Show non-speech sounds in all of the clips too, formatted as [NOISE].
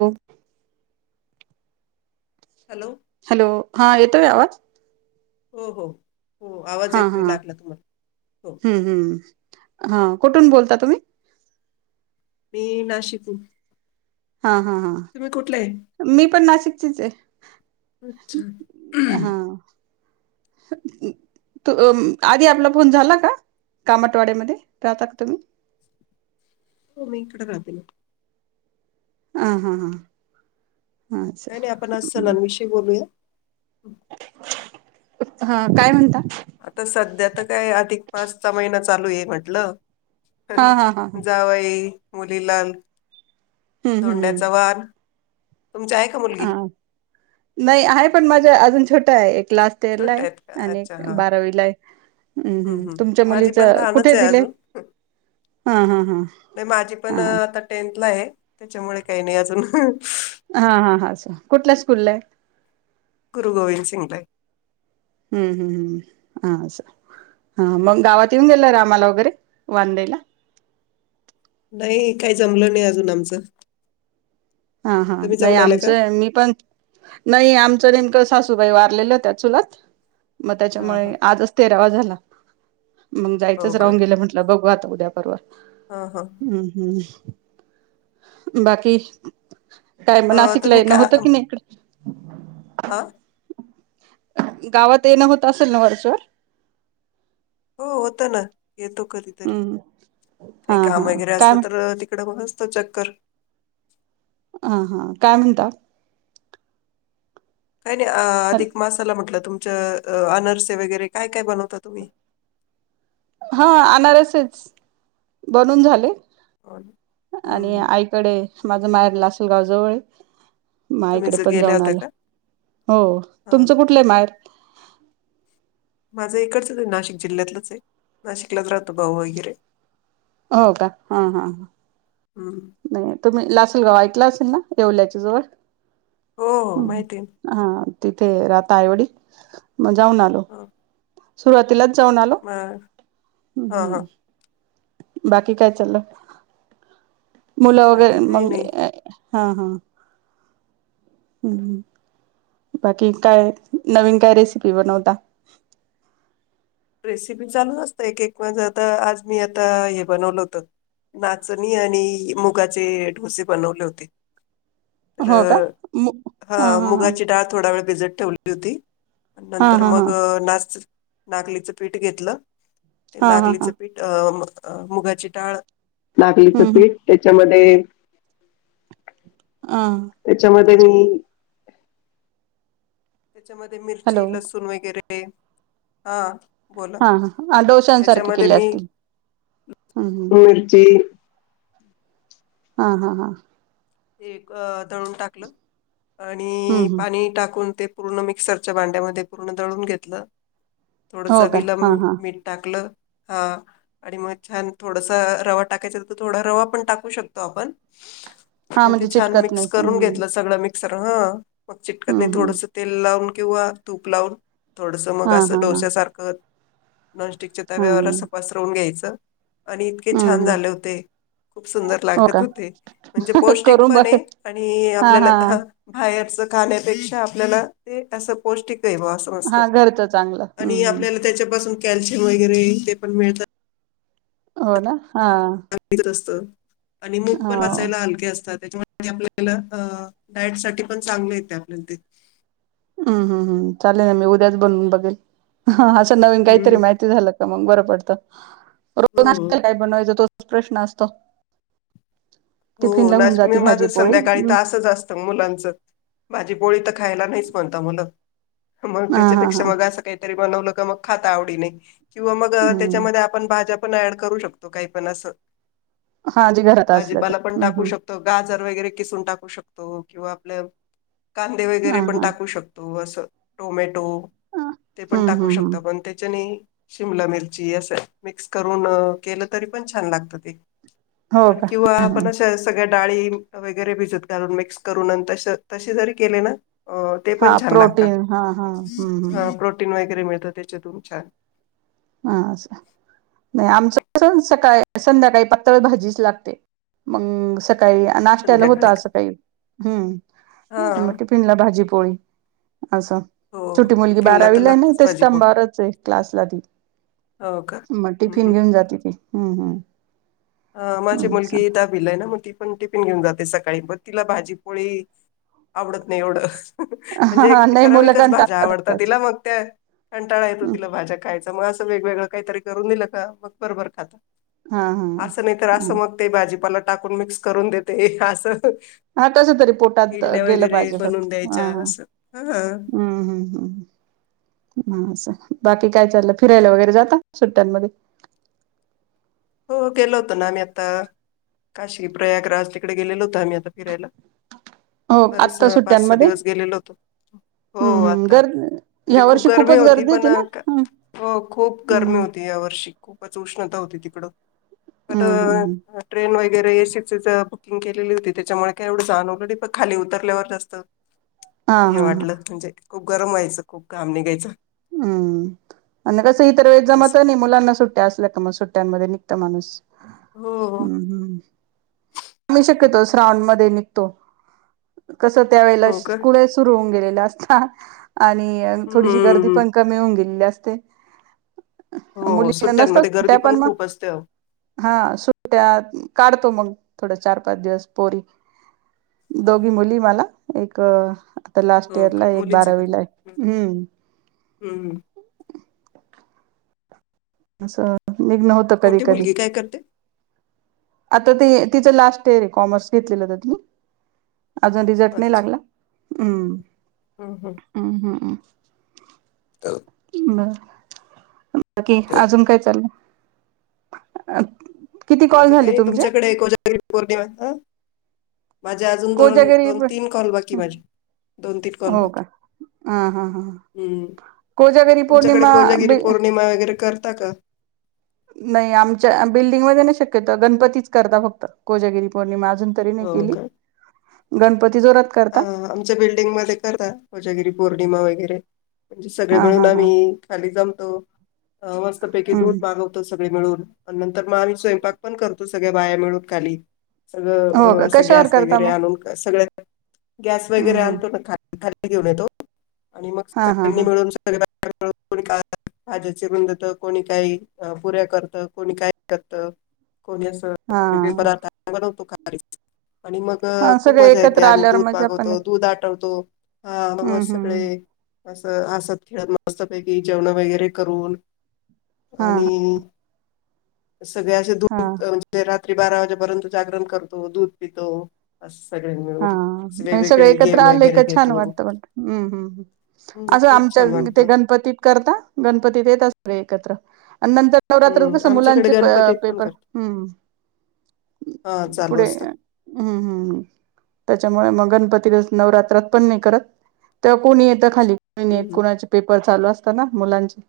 ह hello! Hello हा येतोय आवाज. होओ हो. हो आवाज हा हा येतोय लागला तुम्हाला हो हम्म हम्म हा. कुठून बोलता तुम्ही. मी नाशिक ऊन. हा हा हा मी पण नाशिक ची चआहे अच्छा हा. त आधी आपला फोन झाला का कामाठवाड्यामध्ये राहतात तुम्ही. हो मी इकडे राते ना. आा हा हा. हा अच्छा का नाही आपण आज बर. सहज विषयी बोलूया. [UNINTELLIGIBLE] हा काय म्हणता. आता सध्या तर काय अधिक मासा महिना चालू आहे म्हटलं. हा हा हा ह जावय. मुलीला. धों ड्याचा वान. अ नाही आहे पण माझ्या अजून छोट्या. एक. लास्ट इयरला छोट आहे आणि बारावी ला आहे. हम्म हम्म हम् हम् तुमच्या माझी मुलीच पण कुठे लहानच आहे दिले अजून हा हा हा माझी पण हा आता टेन्थला आहे. त्याच्यामुळे काही नाही अजून. हा हा हा कुठल्या स्कूलला आहे. गुरु गोविंद सिंगला. हम्म हम् हम् हा असं हा मग गावात येऊन गेल रामाला वगैरे वनदेला. नाही काही जमलं नाही अजून आमचं. हा हा तुम्ही नाही जाऊन आले का? आमचं मी पण नाही आमचं नेमकं. सासूबाई वारलेल्या होत्या चुलत. मग हा त्याच्यामुळे हा आजच तेरावा झाला. मग जायचंच हो का? राहून गेलं म्हटलं बघू आता. उद्या, परवा हा हा. हम्म हम्. बाकी, काय मग अ नाशिकला तुम्ही येणं का होतं की नाही इकड? आ गावात येणं होत असेल ना वरचेवर हो होत ना. येतो कधीतरी हम्म काही हा काम हा वगैरे काय असलं तर, इकड पण असत चक्कर आ हा काय म्हणता? काही नाही अधिक मासाला म्हटलं. तुमच्या आनरसे वगेरे काय काय बनवता तुम्ही? हा आनारसेच बनवून झाले. हो ना. आणि हम्म आईकडे माझ माहेर ला अस गाव जवळ हाय. माई तुम्ही कडे ज पण गेल्या जाऊन होत्या आला, का? हो हा तुमचं कुठलंय माहेर? माझं इकडचच आहे नाशिक जिल्ह्यातलंच आहे, नाशिकलाच राहतो भाऊ वगैरे. ओ का हा हा हा. हम्म नाही तुम्ही लासल गावा ऐकला असल. असल ना एवल्याच्या जवळ हो हो माहिती आहे ना. हम् आ आ. तिथे राहता आईवडील म जाऊन आलो. हा सुरत. तिलाच जाऊन आलो.. म हा ह्म्म्म हा ह्म्म्म.. बाकी काय चाललं. मुलं वगैरे बाकी काही मंग नाही. ए.. हा हा.. हम्म हम्. बाकी काय नवीन काय रेसिपी बनवता? रेसिपी चालू असत. एक एक म्हणजे आता आज मी आता हे बनवलं होत, नाचणी आणि मुगाचे ढोसे बनवले होते. तर हो का? मु हा हा मुगाची डाळ थोडा वेळ भिजत ठेवली होती. हा नंतर हा हा मग नाच नागली. च पीठ घेतलं. ते हा हा नागलीच हा पीठ अ. अ मुगाची दाळ. नागलीचं हम्म हम्म पीठ त्याच्यामध्ये- ते.. हा त्याच्यामध्ये मी. त्याच्यामध्ये मिरची हॅलो लसूण वगैरे. ते.... हा.. बोला हा ह डोशांसारखे त्याच्यामध्ये केले मी असतील. हम्म हम् मिरची हा.. हा.. हा.. एक अ-दळून टाकलं. हम्म आणि हम्म पाणी टाकून ते- पूर्ण मिक्सरच्या भांड्यामध्ये पूर्ण दळून घेतलं. थोड हो का चवीला हा हा मी-मीठ टाकलं. हा आणि मग छान थोडस रवा टाकायचा तर थोडा रवा पण टाकू शकतो आपण. हा मग ते म्हणजे छान चिटकत मिक्स नाही करून हम्म घेतलं सगळं मी. सर्व हा.. मग चिटकत नाही हम्म हम्म थोडंसं तेल लावून- किंवा तूप लावून. थोडसं मग हा असं हा हा डोस्यासारखं. नॉनस्टिकच्या हा तव्यावरच हम्म पसरवून घ्यायचं. तर आणि इतके छान हम्म झाले होते खूप सुंदर हो लागत का होते म्हणजे पौष्टिक करून बघ पण आहे आणि हा आपल्याला हा काही असलं खाण्यापेक्षा आपल्याला ष्पौष्टिक अस मस्त हा घरचं चांगलं आणि हम्म हम्म आपल्याला त्याच्यापासून कॅल्शियम वगैरे ते पण मिळतात हो ना हा [UNINTELLIGIBLE] कत असत [INAUDIBLE] आणि मूग पण हो पचायला हलके असतात त्याच्या आपल्याला अ डायट साठी पण चांगले येते आपल्याला ते हम् हम्म हम् चालेल ना मी उद्याच बनून बघेल नविन काहीतरी हम्म माहिती झालं का मग बरं पडत तर रोज हो नाश्त्याला काय बनवायच तो तोच प्रश्न असतो हो टिफिनला होऊन नाश मी जाते माझ भाजी पोळी संध्याकाळी तर हम्म असच असतं मुलांच माझी पोळी तर खायला नाहीच म्हणता मला मग हा हा त्याच्यापेक्षा हा मग असं काहीतरी बनवलं मग खात आवडी नाही किंवा मग हम्म त्याच्यामध्ये आपण भाजप पण ऍड करू शकतो काही पण अस हा जे घरात असलं तर पण हम्म टाकू हम्म शकतो गाजर वगैरे किसून टाकू शतो किंवा आपल्या कांदे हा वगैरे पण हा टाकू शकतो अस टोमॅटो ते पण हम्म टाकू हम्म शकत हम्म पण त्याच्याने शिमला मिरची असं मिक्स करून केलं तरी पण छान लागत ते हो का किंवा ह पण आपण अशा सगळ्या डाळी वगैरे भिजत घालून मिक्स करून आणि त तसे जरी केले ना अ ते पण हा छान लागतात प्रोटीन हा हा हम्म हम्म प्रोटीन वगैरे मिळ प तुमच्या हा नाही आमचं सकाळी संध्याकाळी पातळ भाजीच लागते मग सका काही, नाश्त्याला होत संध्याकाळी का? असं काही! हा हम्म. मग टिफिनला भाजी. पोळी. असं हो छोटी मुलगी टिफिनला तर बारावीला आहे ना! लागतेच इथे भाजी पोळी स्तंभवरच आहे क्लासला ती. हो का? मग हं टिफिन हं. घेऊन जाते ती. हम् हम्. माझी मुलगी दाहवीला आहे ना मग ती पण टिफिन घेऊन जाते सकाळी. सकाळी पन तिला भाजीपोळी आवडत नाही एवढं. हा म्हणजे हा नाही मुलं ठराविकच भाज्या आवडतात कंटाळतात तिला मग त्या कंटाळा येतो हम्म. तिला भाज्या खायच मग अस. वेगवेगळं काहीतरी करून दिलं का मग बरोबर खाता. हा हा असं! नाही तर हा असं मग ते भाजीपाल. टाकून मिक्स करून देते असं. हा कस तरी पोटात इडल्या गेलं वगैरे पाहिजे बनवून फक्त ह ह द्यायच्या असं. हा हम्म हम्म हम्म हम्म चला. बाकी काय चाललं फिरायला वगैरे जाता सुट्ट्यांन मध्ये? हो गेलं होतं ना आम्ही आता काशी प्रयागराज तिकडे गेलेलो होतो आम्ही आता फिरायला. हो बरेच आत्ता पाच स सुट्ट्यांमध्ये दिवस गेलेल होतो हो हम्म हम्म आता गर म्हणजे ह्या खूप वर्षी गर्मी खूपच होती गर्दी पण ना क हम्म हो खूप गर्मी हम्म होती या वर्षी खूपच उष्णता होती. तिकडं. [UNINTELLIGIBLE] पण हम्म हम्म ट्रेन वगैरे. [UNINTELLIGIBLE] ए सी च बुकिंग केलेली होती त्याच्यामुळे एवढ जाणवलं नाही पण खाली उतरल्यावर जास्त. हा हे हा हा वाटलं म्हणजे. खुप गरम व्हायचं खुप घाम निघायचं. हम आणि कसं इतर वेळी जमत असं नही मुलांना सुट्ट्या असल्या का मग सुट्ट्यांमध्ये. त माणूस. हो हम्म हम्म आम्ही हो शक्यतोवर श्रावण मध्ये. तो. कसं त्यावेेळेला हो का स्कूल सुरू होऊन गेलेत. [UNINTELLIGIBLE] आणि थोडीशी गर्दी. हम्म पण कमी होऊण गेली अस. ते. हो मुलीना नसत सुट्ट्यांमध्ये सु्ट्या गर्दी पण मग खूप असते अहो हा सुट्ट्या काढतो मग. थोडं चार पाच दिवस पोरी दोघी मुली मला एक. लास्ट हो इयर का ला एक मुलीच आहे का बारावी ला हे दोघी हम्म. हम्म. असा. निघ्न होत कधी मोठी कधी. मुलगी काय करते आता ते तिचं लास्ट इयर आहे कॉमर्स घेतलेलं होत तिने. अजा रिझल्ट नाही अच्छा लागला हम्म हम्म हम्म हम्म. हम्म ह [UNINTELLIGIBLE] बाकी अजून काय चाललं? अ [UNINTELLIGIBLE] बाकी काय नाही तुमच्याकडे एकोजागरी पौर्णिमा ह. माझे अजून दोन कोजागरी दोन तीन कॉल बाकी माझे दोन तीन कॉल हो का बाकी हा हा हा हम्म कोजागरी तुमच्याकडे पौर्णिमा कोजागिरी बे पौर्णिमा वगैरे करता का? नाही आमच्या बिल्डिंगमध्येध्ये नाही शक्यत गणपतीच करता फक्त कोजागिरी पौर्णिमा अजून तरी नाही केली. गणपती जोरात करता ह आमच्या बिल्डिंग मध्ये करता कोजागिरी पौर्णिमा वगै वगैरे म्हणजे सगळे हा मिळून हा हा आम्ही खाली जा मस्तपैकी दूध हम्म मागवत सग मिळून नंतर मग आम्ही स्वयंपाक पण करतो सगळ्या बाया मिळून खाली हो सगळं का असं कशावर गॅस करता वगैरे मग आणून सगळ ह गॅस वगैरे हम्म हम्म आणतो ना खा खाली घेऊन येतो आणि मग हा हा सगळ्यांनी हा मिळून सगळ कोणी का आज्या चि रुधत कोणी काही पुऱ्या करतं कोणी काय करत कोणी हा पदार्थ बनवत ह आणि मग हा खूप सगळे मजा येते एकत्र आम्ही आल्यावर दूध मजा पण पागवतो आहे दूध आठवतो हा हम्म हम्म सगळे असं हसत खेळत मस्तपैकी जेवण वगैरे करून हा आणि सगळ्या अस हा दूध म्हणजे रात्री बारा वाजेपर्यंत जागरण करतो दूध पितो सगळे हा मिळून म्हणजे सगळे वेगवेगळे एकत्र गेम वगैरे आलं छान घेतो वाटतं हम् हम्म हम्म, असं खूप आमच्या छान ते वाटतं गणपतीत करता गणपतीत येतात सगळे एकत्र आणि नंतर नवरात्र हम्म कसं आमच्याकडे मुलांचे गणपतीत पण पेपर करतात हम्म हा चालू पुढे असतं. हम्म हम्म हम् त्याच्यामुळे मग गणपती नवरात्रात पण नाही करत तेव्हा कोणी येतं खाली हं हं कुणाचे पेपर चालू असतातना मुलांची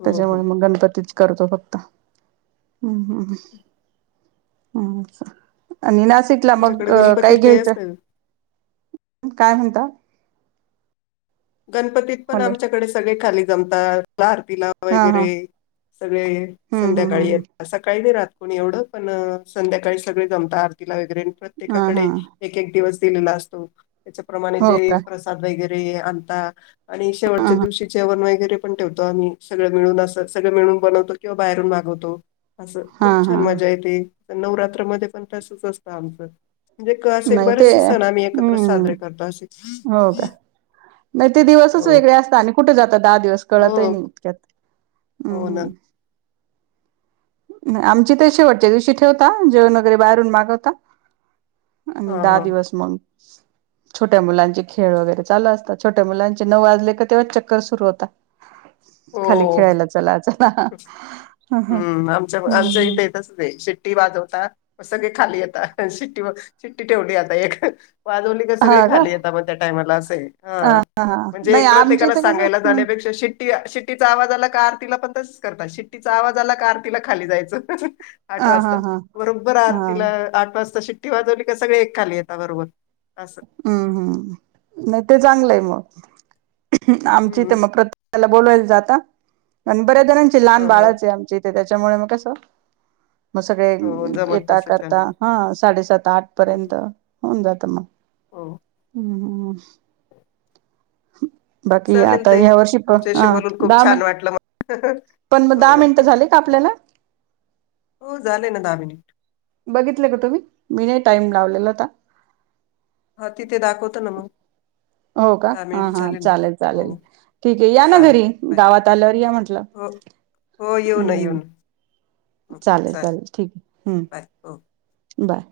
हो त्याच्यामुळे हो मग गणपतीत करतो फक्त हम्म हम् हम्च् आणि नाशिकला मग आमच्याकडे अ गणपती काही ते घ्यायचं असते काय म्हणता गणपतीत पण हॅलो आमच्याकडे सगळे खाली कमता आरतीला हा हा वगैरे सगळे हम्म हम्म संध्याकाळी हम्म येतात सकाळी नाही राहत कोणी एवढं पण संध्याकाळी सगळे जमत आरतीला वगैरे अन हा हा प्रत्येकाकडे एक एक दिवस तिनलास्तो त्याच्याप्रमाणे हो ते का प्रसाद वगैरे ते अ ता आणि हा शेवटच्या हा दिवशी जेवण वगैरे ते पण ठेवतो आम्ही सगळ मिळून सगळ मिळून बनवतो किंवा बाहेरून मागवतो असं हा खूप छान हा मजा येते तर नवरात्रमध्येध्ये पण तसच असतं आमचं म्हणजे क असे नाही ते बरेचसे सण आम्ही एकत्र हम्म साजरे करतो असे हो का नाही ते दिवसच हो वेगळे असतात आणि कुठे जातात दहा दिवस हो कळतहि नाही हम्म हो ना हम्म आमची ते शेवटच्या दिवशी ठेवता जेवण वगैरे बाहेरून मागवता हा आणि दहा हा दिवस मग छोट्या मुलांचे खेळ वगैरे चालू असतात छोट्या मुलांचे न वाजले का तेव्हा चक्कर सुरू होता खाली हो खेळायला चलाच हम हम अज तेेतच शिट्टी वाजवतात सगळी खाली आता शिट्टी शिट्टी ठेवली आता एक वाजवली सगळे हा का खाली येत मग त्या टायमाला असे हा हा म्हणजे नाही एक आमच्या प्रत्येकाला इथं कसं सांगायला हम्म जाण्यापेक्षा शिट्टी शिट्टीचा आवाज आला कार तिला पण त ात शिट्टीचा आवाज आला का आरतीला खाली जायचं आठ हा हा वाजता हा बरोबर हा आरतीला आठ वाजता शिक शिटी वाजवली का सगळे एक खाली येता बरोबर असं हम्म हम्म नाही ते चांगलं आहे मग आमची ते हम्म मग प्रत बोलवायला जाता अन बऱ्या जणांचे लहान ह बाळाचे आ आमचे त्या त्याच्यामुळे मग कसं मग सगळे हो जमत येता नसेल करता त्यांना हा साडेसात आठ हम्म, पर्यंत होऊन जात मग हो हम् ह बाकी चालेल आता ताई ह्या वर्षीय तुमच्याशी पण बोलून खूप दाम छान आहे वाटलं हो आपल्याला हो झाले ना दहा मिनिट बघितलं का तुम्ही मी नाही टाईम लावलेलाता हा तिथे दाखवतो ना मग हो का दहा हा मिनिट हा झाले ना चालेल हो चालेल ठीक आहे या ना चालेल घरी बाय गावात आल्यावर या म्हंटलं हो हो येऊ ना हम् येऊ हम् ना चालेल चालेल ठीक आहे हम्म बाय हो बाय